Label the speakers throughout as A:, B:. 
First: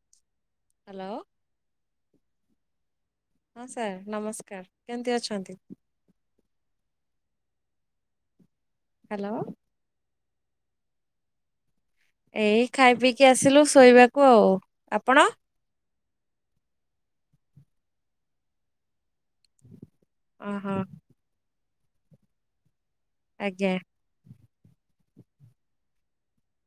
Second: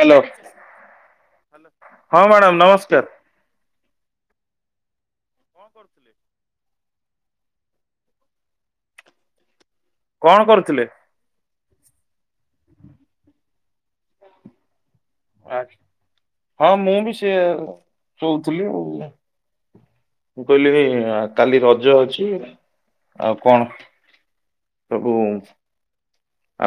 A: Hello
B: hello
A: ହଁ madam ନମସ୍କାର।
B: ହଁ ସାର୍ ନମସ୍କାର କେମିତି ଅଛନ୍ତି? ହ୍ୟାଲୋ।
A: କଣ କରୁଥିଲେ?
B: ଏଇ ଖାଇ ପିଇକି ଆସିଲୁ ଶୋଇବାକୁ ଆଉ ଆପଣ?
A: ଆା ହଁ ମୁଁ ବି ସେୟା ସୋଉଥିଲି ଆଉ।
B: [inaudible]
A: ମୁଁ
B: ଓହୋ
A: କହିଲିି କାଲି ରଜ ଅଛି ଆଉ
B: ଆଜ୍ଞା
A: କଣ? ସବୁ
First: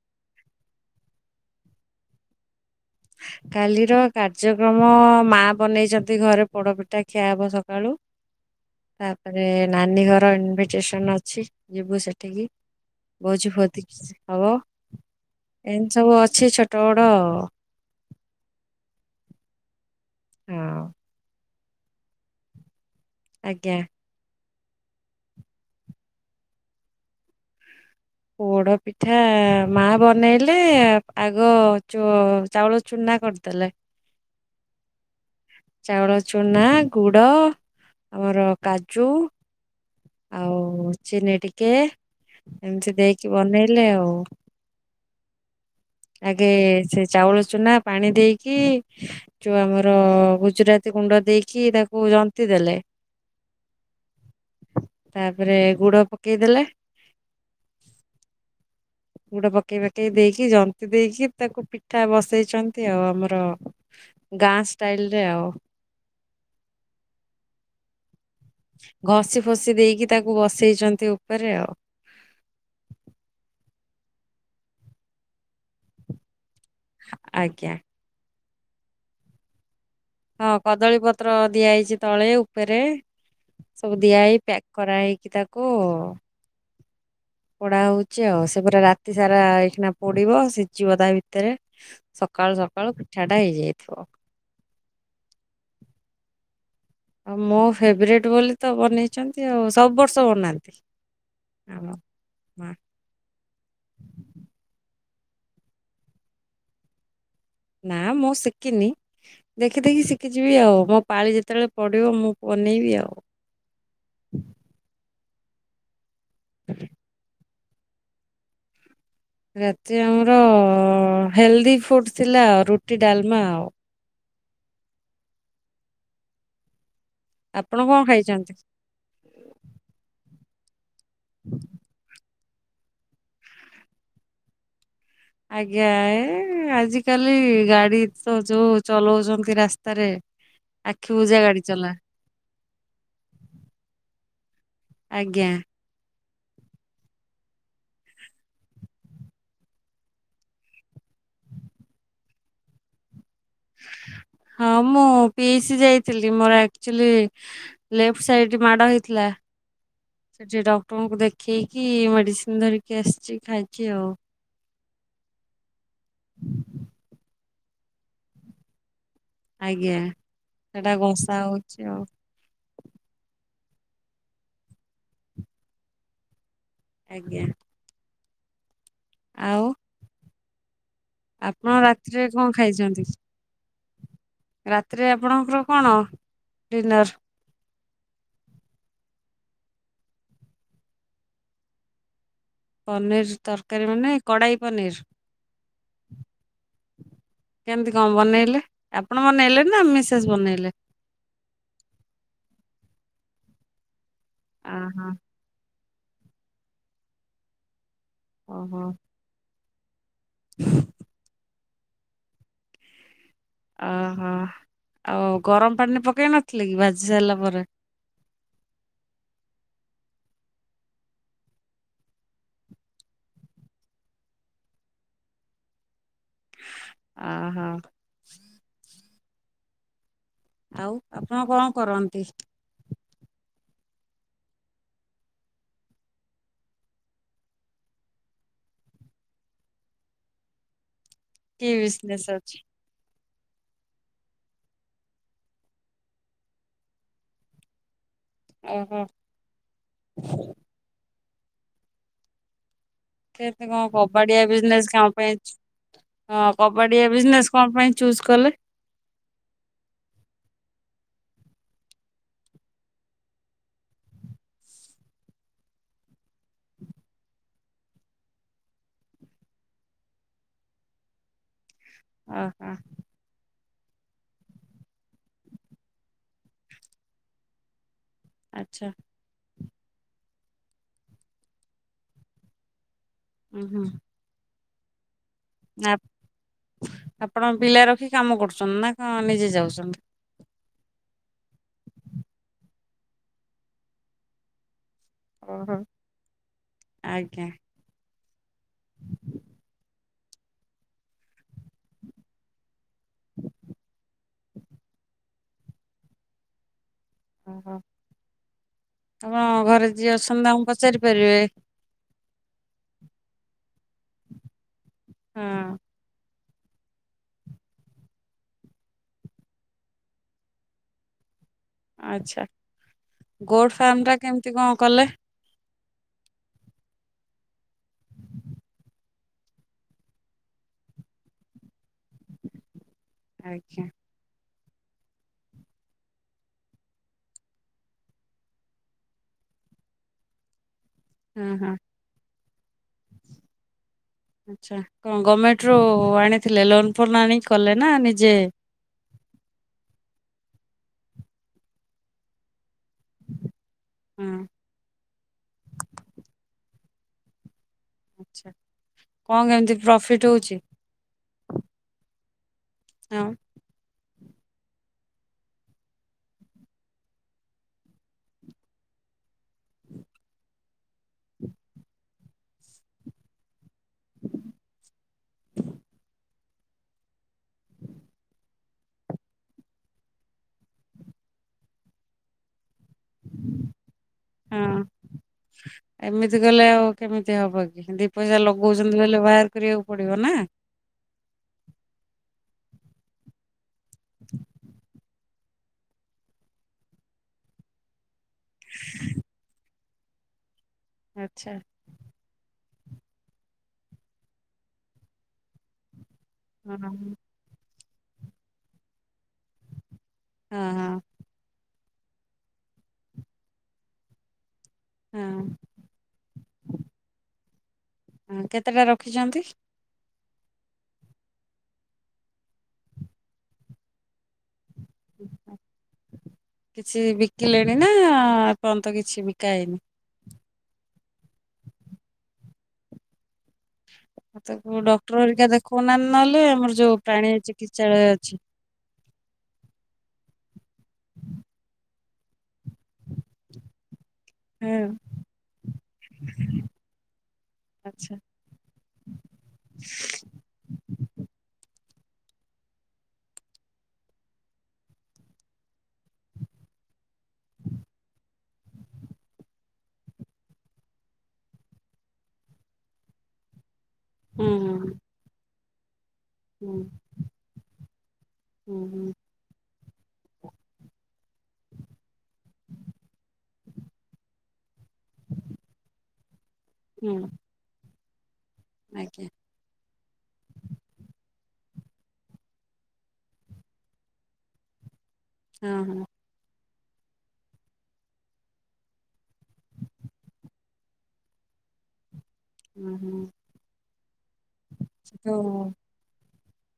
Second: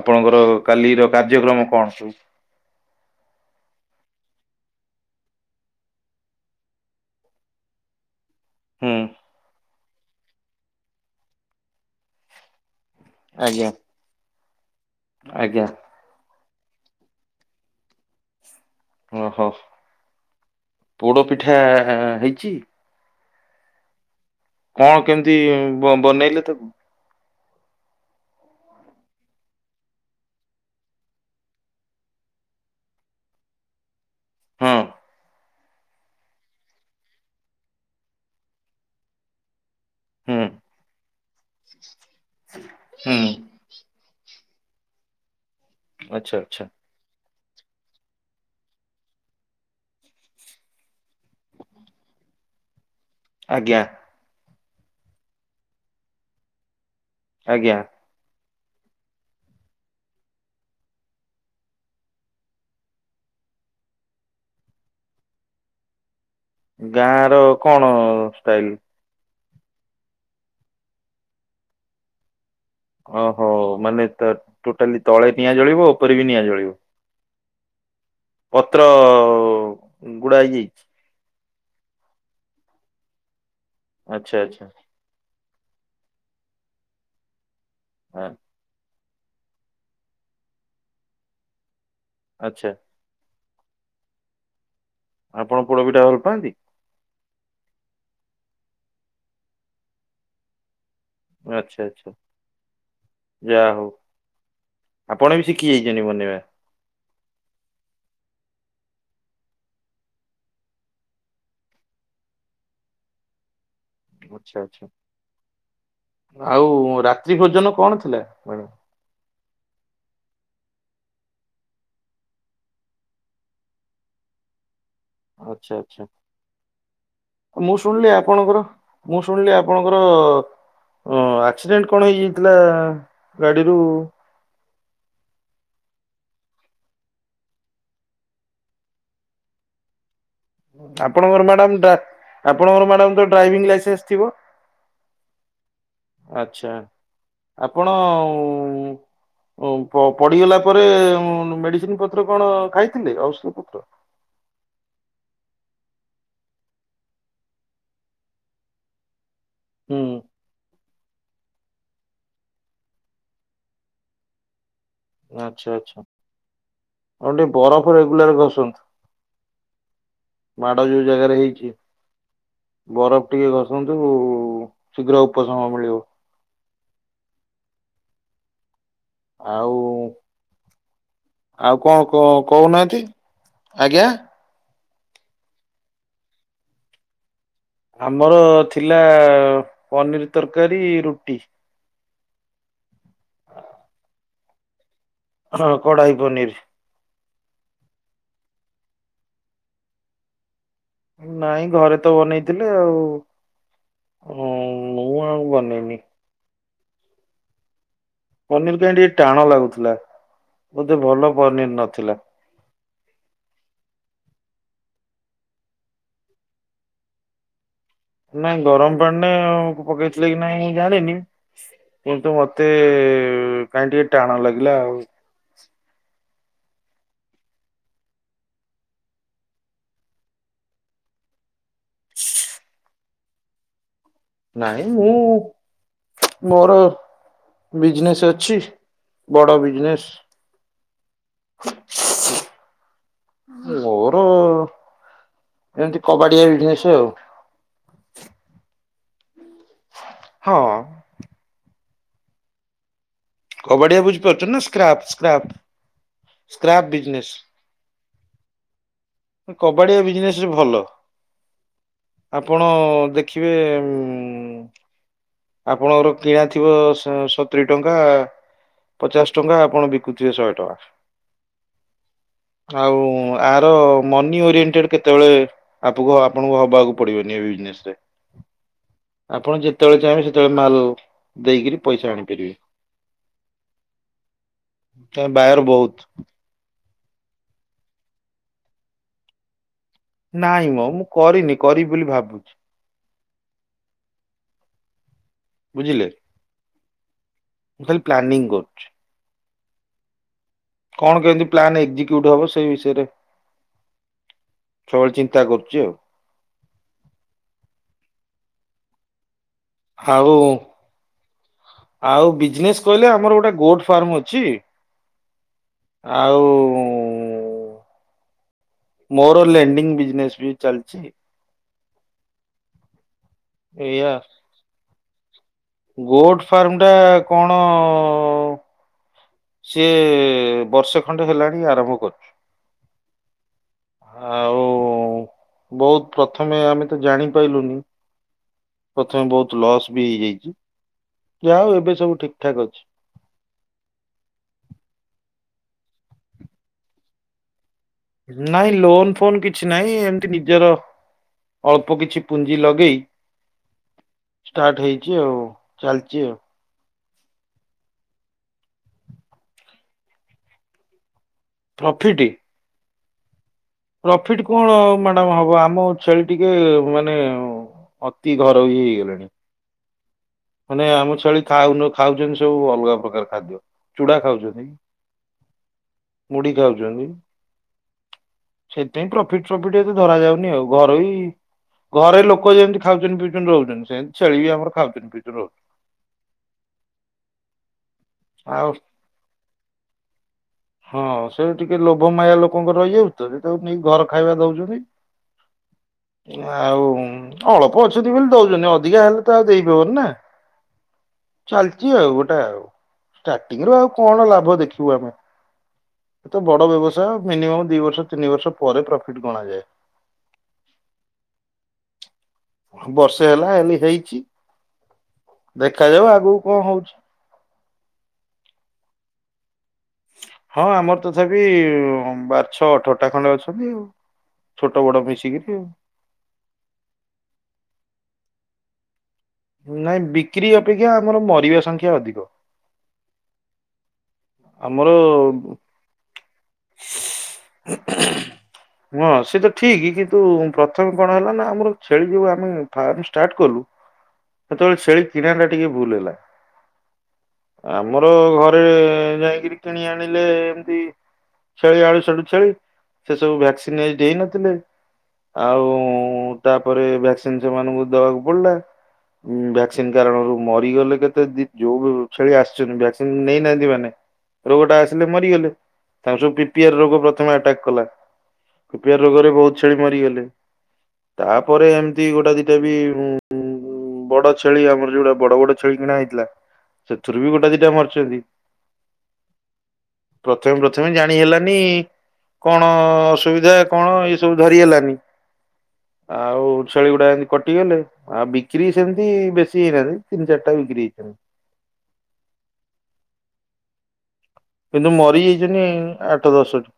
A: ଆପଣଙ୍କର କାଲିର କାର୍ଯ୍ୟକ୍ରମ କଣ ସବୁ।
B: କାଲିର କାର୍ଯ୍ୟକ୍ରମ ମା ବନେଇଛନ୍ତି ଘରେ ପୋଡପିଠା ଖିଆ ହବ ସକାଳୁ।
A: [inaudible]
B: ତାପରେ ନାନୀ ଘର ଇନଭିଟେସନ ଅଛି ଯିବୁ ସେଠିକି। ଭୋଜି
A: ଆଜ୍ଞା
B: ଫତି କିଛି ହବ
A: ଆଜ୍ଞା
B: ଏମିତି ସବୁ ଅଛି ଛୋଟ ବଡ।
A: ଓହୋ।
B: ହଁ।
A: ପୋଡ଼ପିଠା ହେଇଚି?
B: ଆଜ୍ଞା।
A: କଣ କେମିତି ବ ବନେଇଲେ ତାକୁ?
B: ପୋଡପିଠା ମା ବନେଇଲେ ଆଗ ଚ ଚାଉଳ ଚୁନା କରିଦେଲେ।
A: [inaudible]
B: ଚାଉଳ ଚୁନା ଗୁଡ଼ ଆମର କାଜୁ
A: ହୁଁ
B: ଆଉ ଚିନି ଟିକେ ଏମିତି
A: ହୁଁ
B: ଦେଇକି ବ ବନେଇଲେ ଆଉ
A: ଆଚ୍ଛା
B: ଆଗେ
A: ଆଚ୍ଛା
B: ସେ ଚାଉଳ ଚୁନା ପାଣି ଦେଇକି ଯଉ ଆମର ଗୁଜୁରାତି ଗୁଣ୍ଡ ଦେଇକି ତାକୁ ଜନ୍ତିି ଦେଲେ
A: ଆଜ୍ଞା।
B: ତାପରେ ଗୁଡ ପକେଇଦେଲେ
A: ଆଜ୍ଞା।
B: ଗୁଡ ପକେଇ ପାକେଇ ଦେଇକି ଜନ୍ତିି ଦେଇକି ତାକୁ ପିଠା ବସେଇଛନ୍ତି ଆଉ ଆମର ଗାଁ ଷ୍ଟାଇଲ ରେ ଆଉ।
A: ଗାଁର କଣ ଷ୍ଟାଇଲ?
B: ଘସି ଫସିି ଦେଇକି ତାକୁ ବସେଇଛନ୍ତି ଉପରେ ଆଉ।
A: ଓହୋ ମାନେ ତ ଟୋଟାଲି ତଳେ ନିଆଁ ଜଳିବ ଉପରେ ବି ନିଆଁ ଜଳିବ।
B: ଆଜ୍ଞା।
A: ପତ୍ର ଗୁଡା
B: ହଁ
A: ହେଇଯାଇଛି
B: କଦଳୀ ପତ୍ର ଦିଆ ହେଇଛି ତଳେ ଉପରେ ସବୁ ଦିଆ
A: ଆଚ୍ଛା
B: ହେଇ ପ୍ୟାକ୍
A: ଆଚ୍ଛା
B: କରା ହେଇକି ତାକୁ ପୋଡା ହଉଛି
A: ଆ-
B: ଆଉ ସେପୁରା ରାତି ସାରା ଏଇଖିନା ପୋଡିବ ସିଝିବ ତା ଭିତରେ ସକାଳୁ
A: ଆଚ୍ଛା।
B: ସକାଳୁ ପିଠାଟା ହେଇଯାଇଥିବ।।
A: ଆପଣ ପୋଡପିଠା ଭଲ ପାଆନ୍ତି?
B: ଆଉ ମୋ ଫେବରେଟ୍ ବୋଲି ତ ବନେଇଛନ୍ତି ଆଉ ସବୁ ବର୍ଷ ବନାନ୍ତି।
A: ଆଚ୍ଛା
B: ଆମ
A: ଆଚ୍ଛା।
B: ମା
A: ଯା ହଉ ଆପଣ ବି ଶିକି ଯାଇଛନ୍ତି ବନେଇବା।
B: ନାଁ ମୁଁ ଶିକିନି ଦେଖି ଦେଖି ଶିକିଯିବି ଆଉ ମୋ ପାଳି ଯେତେବେଳେ ପଢିବ ମୁଁ ବନେଇବି ଆଉ।
A: ଆଚ୍ଛା ଆଚ୍ଛା ଆଉ ରାତ୍ରି ଭୋଜନ କଣ ଥିଲା ମାଡାମ?
B: ରାତି ଆମର ହେଲ୍ ଦି ଫୁଟ୍ ଥିଲା ଆଉ ରୁଟି ଡାଲମା ଆଉ।
A: ଆଚ୍ଛା ଆଚ୍ଛା ମୁଁ
B: ଆପଣ କଣ
A: ଶୁଣିଲି
B: ଖାଇଛନ୍ତି
A: ଆପଣଙ୍କର ମୁଁ ଶୁଣିଲି ଆପଣଙ୍କର ଆକ୍ସିଡେଣ୍ଟ କଣ ହେଇଯାଇ ଥିଲା ଗାଡିରୁ?
B: ଆଜ୍ଞା ଏ ଆଜିକାଲି ଗାଡିତ ଯୋଉ ଚଲଉଛନ୍ତି ରାସ୍ତାରେ। ଆଖି ବୁଜା
A: ଆପଣଙ୍କର
B: ଗାଡି
A: ମ୍ୟାଡମ
B: ଚଲା
A: ଡା ଆପଣଙ୍କର ମ୍ୟାଡ ତ ଡ୍ରାଇଭିଂ ଲାଇସେନ୍ସ ଥିବ।
B: ଆଜ୍ଞା।
A: ଆଚ୍ଛା ଆପଣ ଉଁ ପଡିଗଲା ପରେ ମେଡିସିନ ପତ୍ର କଣ ଖାଇଥିଲେ ଔଷଧ ପତ୍ର?
B: ହଁ ମୁଁ ପିସି ଯାଇଥିଲି ମୋର ଆକ୍ଚୁଲି ଲେଫ୍ଟ ସାଇଡ ମାଡ ହେଇଥିଲା।
A: ହୁଁ।
B: ସେଠି ଡକ୍ଟରଙ୍କୁ ଦେଖେଇକି ମେଡିସିନ ଧରିକି ଆସିଛି ଖାଇକି ଆଉ।
A: ଆଚ୍ଛା ଆଚ୍ଛା ଆଉ ଟିକେ ବରଫ ରେଗୁଲାର ଘସନ୍ତୁ।
B: ଆଜ୍ଞା ସେଟା
A: ଯୋଉ ଜାଗାରେ
B: ଘସା
A: ହେଇଛି
B: ହଉଛି ଆଉ।
A: ବରଫ ଟିକେ ଘଷନ୍ତୁ ଶୀଘ୍ର ଉପଶମ ମିଳିବ।
B: ଆଜ୍ଞା।
A: ଆଉ
B: ଆପଣ
A: ଆଉ କଣ
B: ରାତିରେ
A: କ କହୁନାହାନ୍ତି
B: ଖାଇଛନ୍ତି?
A: ଆଜ୍ଞା।
B: ରାତିରେ ଆପଣଙ୍କର କଣ ଡିନର୍?
A: ଆମର ଥିଲା ପନିର ତରକାରୀ ରୁଟି।
B: ପନିର ତରକାରୀ ମାନେ କଡ଼ାଇ ପନିର?
A: ହଁ କଡ଼ାଇ ପନିର।
B: କେମତି କଣ ବନେଇଲେ ଆପଣ ବନେଇଲେ ନା ମିସେସ୍ ବନେଇଲେ?
A: ନାଇଁ ଘରେ ତ ବନେଇଥିଲେ ଆଉ
B: ଓ ହୋ।
A: ହ ମୁଁ ବନେଇନି। ପନିର
B: ଓହୋ
A: କାହିଁ ଟିକେ ଟାଣ ଲାଗୁଥିଲା ବୋଧେ ଭଲ ପନିର ନଥିଲା।
B: ଓହୋ ଆଉ ଗରମ ପାଣିରେ ପକେଇ ନଥିଲେ କି ବାଜି ସାରିଲା ପରେ।
A: ନାଇଁ ଗରମ ପାଣିରେ ପକେଇଥିଲେ କି ନାଇଁ ମୁଁ ଜାଣିନି। କିନ୍ତୁ ମତେ କାହିଁ ଟିକେ ଟାଣ ଲାଗିଲା ଆଉ।
B: ଅହୋ। ଆଉ ଆପଣ କଣ କରନ୍ତି?
A: ନାଇଁ ମୁଁ ମୋର ବିଜନେସ୍ ଅଛି ବଡ଼ ବିଜନେସ୍।
B: କି ବିଜନେସ୍ ଅଛି?
A: ମୋର ଏମିତି କବାଡିଆ ବିଜିନେସ ଆଉ।
B: ଓ ହ।
A: ହଁ।
B: କେତେ କଣ କବାଡିଆ
A: ବୁଝିପାରୁଛନ୍ତି ନା
B: ବିଜନେସ
A: ସ୍କ୍ରାପ୍
B: କଣ ପାଇଁ
A: ସ୍କ୍ରାପ୍
B: ହଁ
A: ସ୍କ୍ରାପ୍
B: କବାଡିଆ
A: ବିଜନେସ୍।
B: ବିଜନେସ କଣ ପାଇଁ ଚୁଜ୍ କଲେ?
A: କବାଡ଼ିଆ ବିଜନେସରେ ଭଲ। ଆପଣ ଦେଖିବେ ଆପଣଙ୍କର କିଣା ଥିବ ଶ୍ ସତୁରୀ ଟଙ୍କା। ପଚାଶ ଟଙ୍କା ଆପଣ ବିକୁଥିବେ ଶହେ
B: ଓହୋ
A: ଟଙ୍କା ଆଉ ତାର ମନି ଓରିଏଣ୍ଟେଡ କେତେବେଳେ ଆପୁକ ଆପଣଙ୍କୁ ହବାକୁ ପଡିବନି ଏ ବିଜନେସ। [unintelligible]
B: ଆଚ୍ଛା।
A: ଆପଣ ଯେତେବେଳେ ଚାହିଁବେ ସେତେବେଳେ ମାଲ ଦେଇକିରି ପଇସା ଆଣିପାରିବେ।
B: ହୁଁ ହୁଁ। ଆପ-
A: [unintelligible]
B: ଆପଣ ପିଲା ରଖି କାମ କରୁଛନ୍ତି ନା କଣ ନିଜେ ଯାଉଛନ୍ତି?
A: ନାଇଁ ମ ମୁଁ କରିନି କରିବି ବୋଲି ଭାବୁଛି।
B: ଓହୋ
A: ବୁଝିଲେ
B: ଆଜ୍ଞା।
A: ଖାଲି ପ୍ଲାନିଂ କରୁ କଣ କେମିତି ପ୍ଲାନ୍ ଏକ୍ଜିକ୍ୟୁଟ ହବ ସେଇ ବିଷୟରେ। ସବୁବେଳେ ଚିନ୍ତା କରୁଛି ଆଉ।
B: ଓହୋ ଆପଣ ଘରେ ଯିଏ
A: ଆଉ
B: ଅଛନ୍ତି ତାଙ୍କୁ ପଚାରି ପାରିବେ।
A: ଆଉ ବିଜନେସ୍ କହିଲେ ଆମର ଗୋଟେ ଗୋଟ ଫାର୍ମ ଅଛି
B: ହଁ
A: ଆଉ ମୋର ଲେଣ୍ଡିଙ୍ଗ ବିଜନେସ୍ ବି ଚାଲିଛି।
B: ଆଚ୍ଛା ଗୋଟ ଫାର୍ମ ଟା କେମିତି କଣ କଲେ?
A: ଗୋଟ ଫାର୍ମ ଟା କଣ? ସିଏ ବର୍ଷେ ଖଣ୍ଡେ ହେଲାଣି ଆରମ୍ଭ କରିଛୁ।
B: ଆଜ୍ଞା।
A: ଆଉ ବହୁତ ପ୍ରଥମେ ଆମେ ତ ଜାଣିପାଇଲୁନି। ପ୍ରଥମେ ବହୁତ ଲସ୍ ବି ହେଇଯାଇଛି
B: ହଁ
A: ଯାହା
B: ହଁ
A: ହଉ ଏବେ ସବୁ ଠିକ ଠାକ୍ ଅଛି।
B: ଆଚ୍ଛା କଣ ଗଭର୍ଣମେଣ୍ଟ ରୁ ଆଣିଥିଲେ ଲୋନ ଫୋନ ଆଣିକି କଲେ ନା ନିଜେ?
A: ନାଇଁ ଲୋନ ଫୋନ କିଛି ନାହିଁ ଏମତି ନିଜର ଅଳ୍ପ କିଛି ପୁଞ୍ଜି ଲଗେଇ
B: ହୁଁ।
A: ଷ୍ଟାର୍ଟ ହେଇଛି ଆଉ ଚାଲିଛି ଆଉ।
B: ଆଛା କଣ କେମିତି ପ୍ରଫିଟ ହଉଛି?
A: ପ୍ରଫିଟ୍?
B: ହଁ।
A: ପ୍ରଫିଟ କଣ ମ୍ୟାଡ଼ାମ ହବ ଆମ ଛେଳି ଟିକେ ମାନେ ଅତି ଘରୋଇ ହେଇଗଲେଣି। ମାନେ ଆମ ଛେଳି ଖାଉନ ଖାଉଛନ୍ତି ସବୁ ଅଲଗା ପ୍ରକାର ଖାଦ୍ୟ। ଚୁଡ଼ା ଖାଉଛନ୍ତି ମୁଢି ଖାଉଛନ୍ତି। ସେଥିପାଇଁ ପ୍ରଫିଟ ସଫିଟ ଏତେ ଧରା ଯାଉନି ଆଉ ଘରୋଇ ଘରେ ଲୋକ ଯେମିତି ଖାଉଛନ୍ତି ପିଉଛନ୍ତି ରହୁଛନ୍ତି ସେନ୍ତି ଛେଳି ବି ଆମର
B: ହଁ
A: ଖାଉଛନ୍ତିି।
B: ଏମିତି ଗଲେ ଆଉ କେମିତି ହବ କି ଦି ପଇସା
A: ଆଉ
B: ଲଗଉଛନ୍ତି ବୋଲି ବାହାର କରିବାକୁ ପଡିବ ନା।
A: ହଁ ସେ ଟିକେ ଲୋଭମାୟା ଲୋକଙ୍କର ରହିଯାଉ ତ ଯେ ତାକୁ ନେଇକି ଘର ଖାଇବା ଦଉଛନ୍ତି। ଆଉ ଅଳ୍ପ ଅଛନ୍ତି ବୋଲି ଦଉଛନ୍ତି ଅଧିକା ହେଲେ ତ ଆଉ ଦେଇହେବନ ନା।
B: ଆଚ୍ଛା।
A: ଚାଲିଛି ଆଉ ଗୋଟେ ଆଉ ଷ୍ଟାର୍ଟିଂ ରୁ ଆଉ କଣ ଲାଭ ଦେଖିବୁ ଆମେ। ଏ ତ ବଡ
B: ହଁ
A: ବ୍ୟବସାୟ
B: ହଁ
A: ମିନିମମ୍ ଦି ବର୍ଷ ତିନି ବର୍ଷ ପରେ ପ୍ରଫିଟ ଗଣାଯାଏ।
B: ହଁ ହଁ।
A: ବର୍ଷେ ହେଲା ଖାଲି ହେଇଛି।
B: ହଁ।
A: ଦେଖାଯାଉ ଆଗକୁ କଣ ହଉଛି।
B: ହଁ କେତେଟା ରଖିଛନ୍ତି?
A: ହଁ ଆମର ତଥାପି ବାର ଛଅ ଅଠରଟା ଖଣ୍ଡେ ଅଛନ୍ତି ଆଉ। ଛୋଟ ବଡ ମିଶିକିରି ଆଉ।
B: କିଛି ବିକିଲେଣି ନା ଏପର୍ନ୍ତ କିଛି ବିକ
A: ନାଇଁ ବିକ୍ରି ଅପେକ୍ଷା ଆମର ମରିବା ସଂଖ୍ୟା ଅଧିକ।
B: ମତେ କୋଉ
A: ଆମର
B: ଡକ୍ଟର ଘରିକା ଦେଖଉନାହାନ୍ତି ନହେଲେ ଆମର ଯୋଉ ପ୍ରାଣୀ ଚିକିତ୍ସାଳୟ ଅଛି।
A: ହଁ ସେ ତ ଠିକ୍ କିନ୍ତୁ ପ୍ରଥମେ କଣ ହେଲା ନା ଆମର ଛେଳି ଯୋଉ ଆମେ ଫାର୍ମ ଷ୍ଟାର୍ଟ କଲୁ ସେତେବେଳେ
B: ହୁଁ
A: ଛେଳି କିଣା ଟା ଟିକେ ଭୁଲ ହେଲା। ଆମର
B: ଆଚ୍ଛା।
A: ଘରେ ଯାଇକିରି କିଣି ଆଣିଲେ ଏମତି। ଛେଳି ଆଡୁ ସାଡୁ ଛେଳି ସେ ସବୁ ଭ୍ୟାକ୍ସିନ ନେଇ ଦେଇ ନଥିଲେ। ଆଉ ତାପରେ ଭ୍ୟାକ୍ସିନ ସେମାନଙ୍କୁ ଦବାକୁ ପଡିଲା। ଉ ଭ୍ୟାକ୍ସିନ କାରଣରୁ ମରିଗଲେ କେତେ ଯୋଉ ଛେଳି ଆସିଛନ୍ତି ଭ୍ୟାକ୍ସିନ ନେଇନାହାନ୍ତି ମାନେ
B: ହୁଁ
A: ରୋଗଟା
B: ହୁଁ
A: ଆସିଲେ ମରିଗଲେ। ତାଙ୍କ ସବୁ
B: ହୁଁ
A: ପିପିଆର ରୋଗ ପ୍ରଥମେ ଆଟାକ୍ କଲା।
B: ହୁଁ
A: ପିପିଆର ରୋଗରେ ବୋହୁତ ଛେଳି ମରିଗଲେ। ତାପରେ ଏମିତି ଗୋଟା ଦିଟା ବି ଉଁ ବଡ ଛେଳି ଆମର ଯୋଉଟା ବଡ ବଡ ଛେଳି କିଣା ହେଇଥିଲା।
B: ହୁଁ
A: ସେଥିରୁ
B: ହୁଁ
A: ବି ଗୋଟା ଦିଇଟା ମରୁଚନ୍ତି।
B: ଆଜ୍ଞା।
A: ପ୍ରଥମେ ପ୍ରଥ ମେ ଜାଣି ହେଲାନି କଣ ଅସୁବିଧା କଣ ଏ ସବୁ ଧରି ହେଲାନି।
B: ଓଁ ହଁ।
A: ଆଉ ଛେଳି ଗୁଡାଏ କଟିଗଲେ। ଆ ବିକ୍ରି ସେମିତି ବେଶୀ ହେଇନାହାନ୍ତି। ତିନି ଚାରିଟା ବିକ୍ରି ହେଇଚନ୍ତି।
B: ଉଁ ହୁଁ।
A: କିନ୍ତୁ
B: ତାକୁ
A: ମରିଯାଇଚନ୍ତି ଆଠ ଦଶଟି।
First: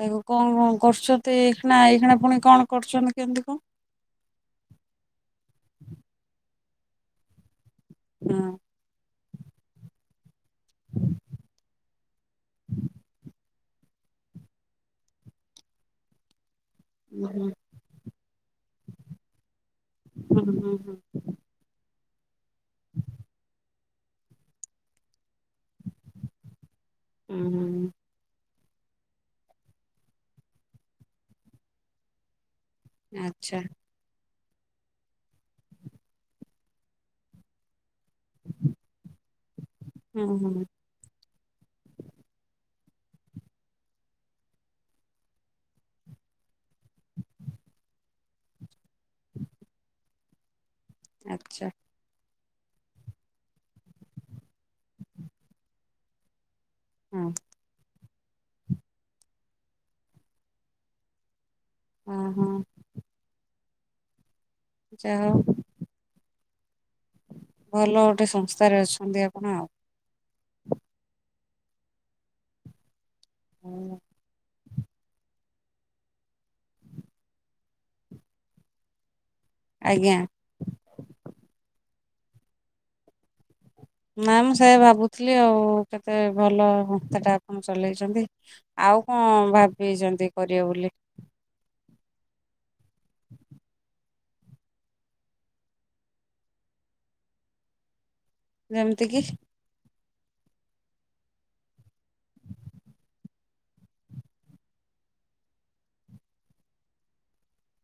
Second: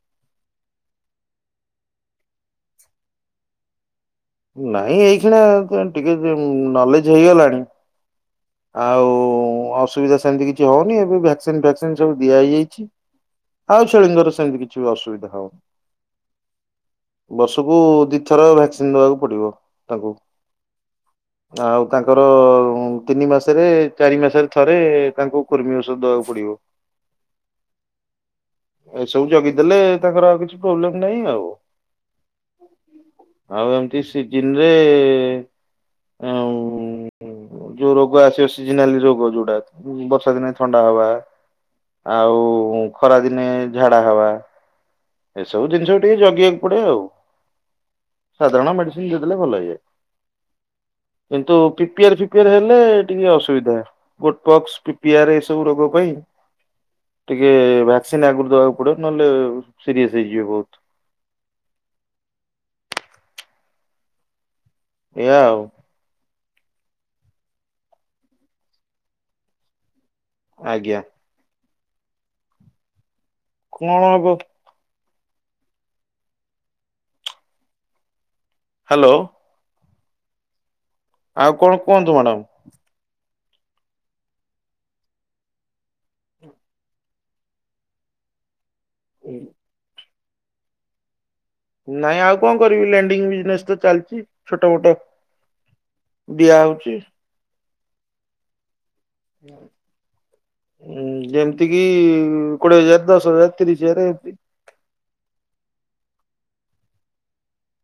B: ତାକୁ କଣ କଣ କରୁଚନ୍ତି। ଏଇଖିଣା ଏଇଖିଣା ପୁଣି କଣ କରୁଚନ୍ତି କେମିତି କଣ?
A: ନାଇଁ ଏଇଖିଣା ଟିକେ ନଲେଜ ହେଇଗଲାଣି।
B: ହଁ।
A: ଆଉ ଅସୁବିଧା ସେମତି କିଛି ହୋଉନି ଏବେ ଭ୍ୟାକ୍ସିନ ଫ୍ୟାକ୍ସିନ ସବୁ ଦିଆ ହେଇଯାଇଚି। ଆଉ ଛେଳିଙ୍କର ସେମିତି କିଛି ବି ଅସୁବିଧା ହବନି।
B: ହୁଁ ହୁଁ
A: ବର୍ଷ କୁ ଦିଥର ଭ୍ୟାକ୍ସିନ ଦବାକୁ ପଡିବ ତାକୁ।
B: ହୁଁ ହୁଁ ହୁଁ।
A: ଆଉ ତାଙ୍କର ତିନି ମାସରେ ଚାରି ମାସରେ ଥରେ ତାଙ୍କୁ କୃମି ଓଷଧ ଦବାକୁ ପଡିବ।
B: ଉଁ ହୁଁ
A: ଏସବୁ ଯୋଗେଇ ଦେଲେ ତାଙ୍କର ଆଉ କିଛି ପ୍ରୋବଲେମ ନାହିଁ ଆଉ।
B: ଆଚ୍ଛା
A: ଆଉ ଏମିତି ସିଜିନ୍ ରେ ଆଉ ଯୋଉ ରୋଗ ଆସିବ ସିଜନାଲି ରୋଗ ଯୋଉଟା
B: ହୁଁ
A: ବର୍ଷା ଦିନେ
B: ହୁଁ
A: ଥଣ୍ଡା ହବା। ଆଉ ଖରାଦିନେ ଝାଡା ହବା। ଏସବୁ ଜିନିଷ ବି ଟିକେ ଜଗିବାକୁ ପଡେ ଆଉ ସାଧାରଣ ମେଡି ସିନ ଦେଲେ ଭଲ ହେଇଯାଏ। କିନ୍ତୁ
B: ଆଚ୍ଛା
A: ପି ପିଆର ସିପିଆର ହେଲେ ଟିକେ ଅସୁବିଧା। ଗୋଟପକ୍ସ ପିପିଆର ଏ ସବୁ ରୋଗ ପାଇଁ
B: ହଁ
A: ଟିକେ ଭ୍ୟାକ୍ସିନ୍ ଆଗରୁ ଦବାକୁ ପଡିବ ନହେଲେ ସିରିଏସ ହେଇଯିବେ ବୋହୁତ
B: ହୁଁ ହୁଁ। ଯାହା
A: ଏଇଆ
B: ହୋଉ।
A: ଆଉ
B: ଭଲ ଗୋଟେ ସଂସ୍ଥାରେ ଅଛନ୍ତି ଆପଣ।
A: ଆଜ୍ଞା। କଣ
B: ହୁଁ,
A: ହବ? ହାଲୋ।
B: ଆଜ୍ଞା।
A: ଆଉ କଣ କୁହନ୍ତୁ ମ୍ୟାଡମ୍।
B: ନା ମୁଁ ସେଇଆ ଭାବୁଥିଲି ଆଉ କେତେ ଭଲ ସଂସ୍ଥାଟା ଆପଣ ଚଲେଇଚନ୍ତି। ଆଉ କଣ ଭାବିଚନ୍ତି କରିବେ ବୋଲି?
A: ନାଇଁ ଆଉ କଣ କରିବି ଲ୍ୟାଣ୍ଡିଙ୍ଗ ବିଜନେସ୍ ତ ଚାଲିଚି। ଛୋଟ ମୋଟ ଦିଆ ହୋଉଚି।
B: ଯେମିତି କି।
A: ଉଁ ଯେମିତି କିି କୋଡିଏ ହଜାର ଦଶ ହଜାର ତିରିଶ ହଜାର ଏମିତି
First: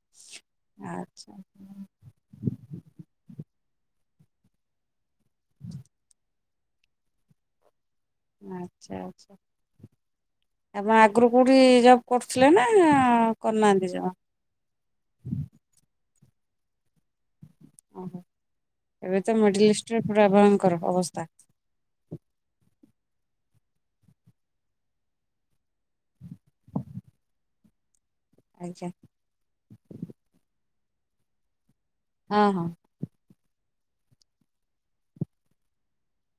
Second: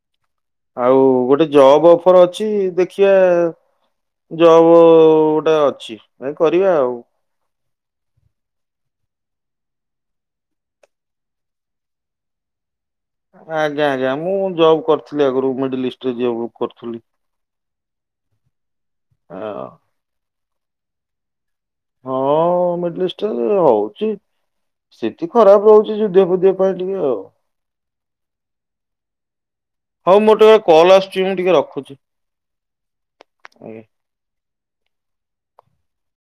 B: ହ [inaudible]
A: ଆଉ ଗୋଟେ ଜବ ଅଫର ଅଛି। ଦେଖିବା ଜବ ଟା ଅଛି [unintelligible] କରିବା ଆଉ।
B: ଆଚ୍ଛା ଆଚ୍ଛା ଆପଣ ଆଗରୁ କୋଉଠି ଜବ କରୁଥିଲେ ନା
A: ଆଜ୍ଞା
B: କରିନାହାନ୍ତି ଜମା?
A: ଆଜ୍ଞା ମୁଁ ଜବ କରିଥିଲି ଆଗରୁ ମିଡିଲିଷ୍ଟରେ ଜବ କରୁଥିଲି।
B: ଓହୋ ଏବେ ତ ମିଡିଲିଷ୍ଟରେ ପୁରା ଆପଣଙ୍କ ଅବସ୍ଥା।
A: [unintelligible]
B: ଆଚ୍ଛା।
A: ହଉ ମୋର ଟିକେ କଲ ଆସୁଚି ମୁଁ ଟିକେ ରଖୁଚି।
B: ହଁ ହଁ।
A: ଆଜ୍ଞା।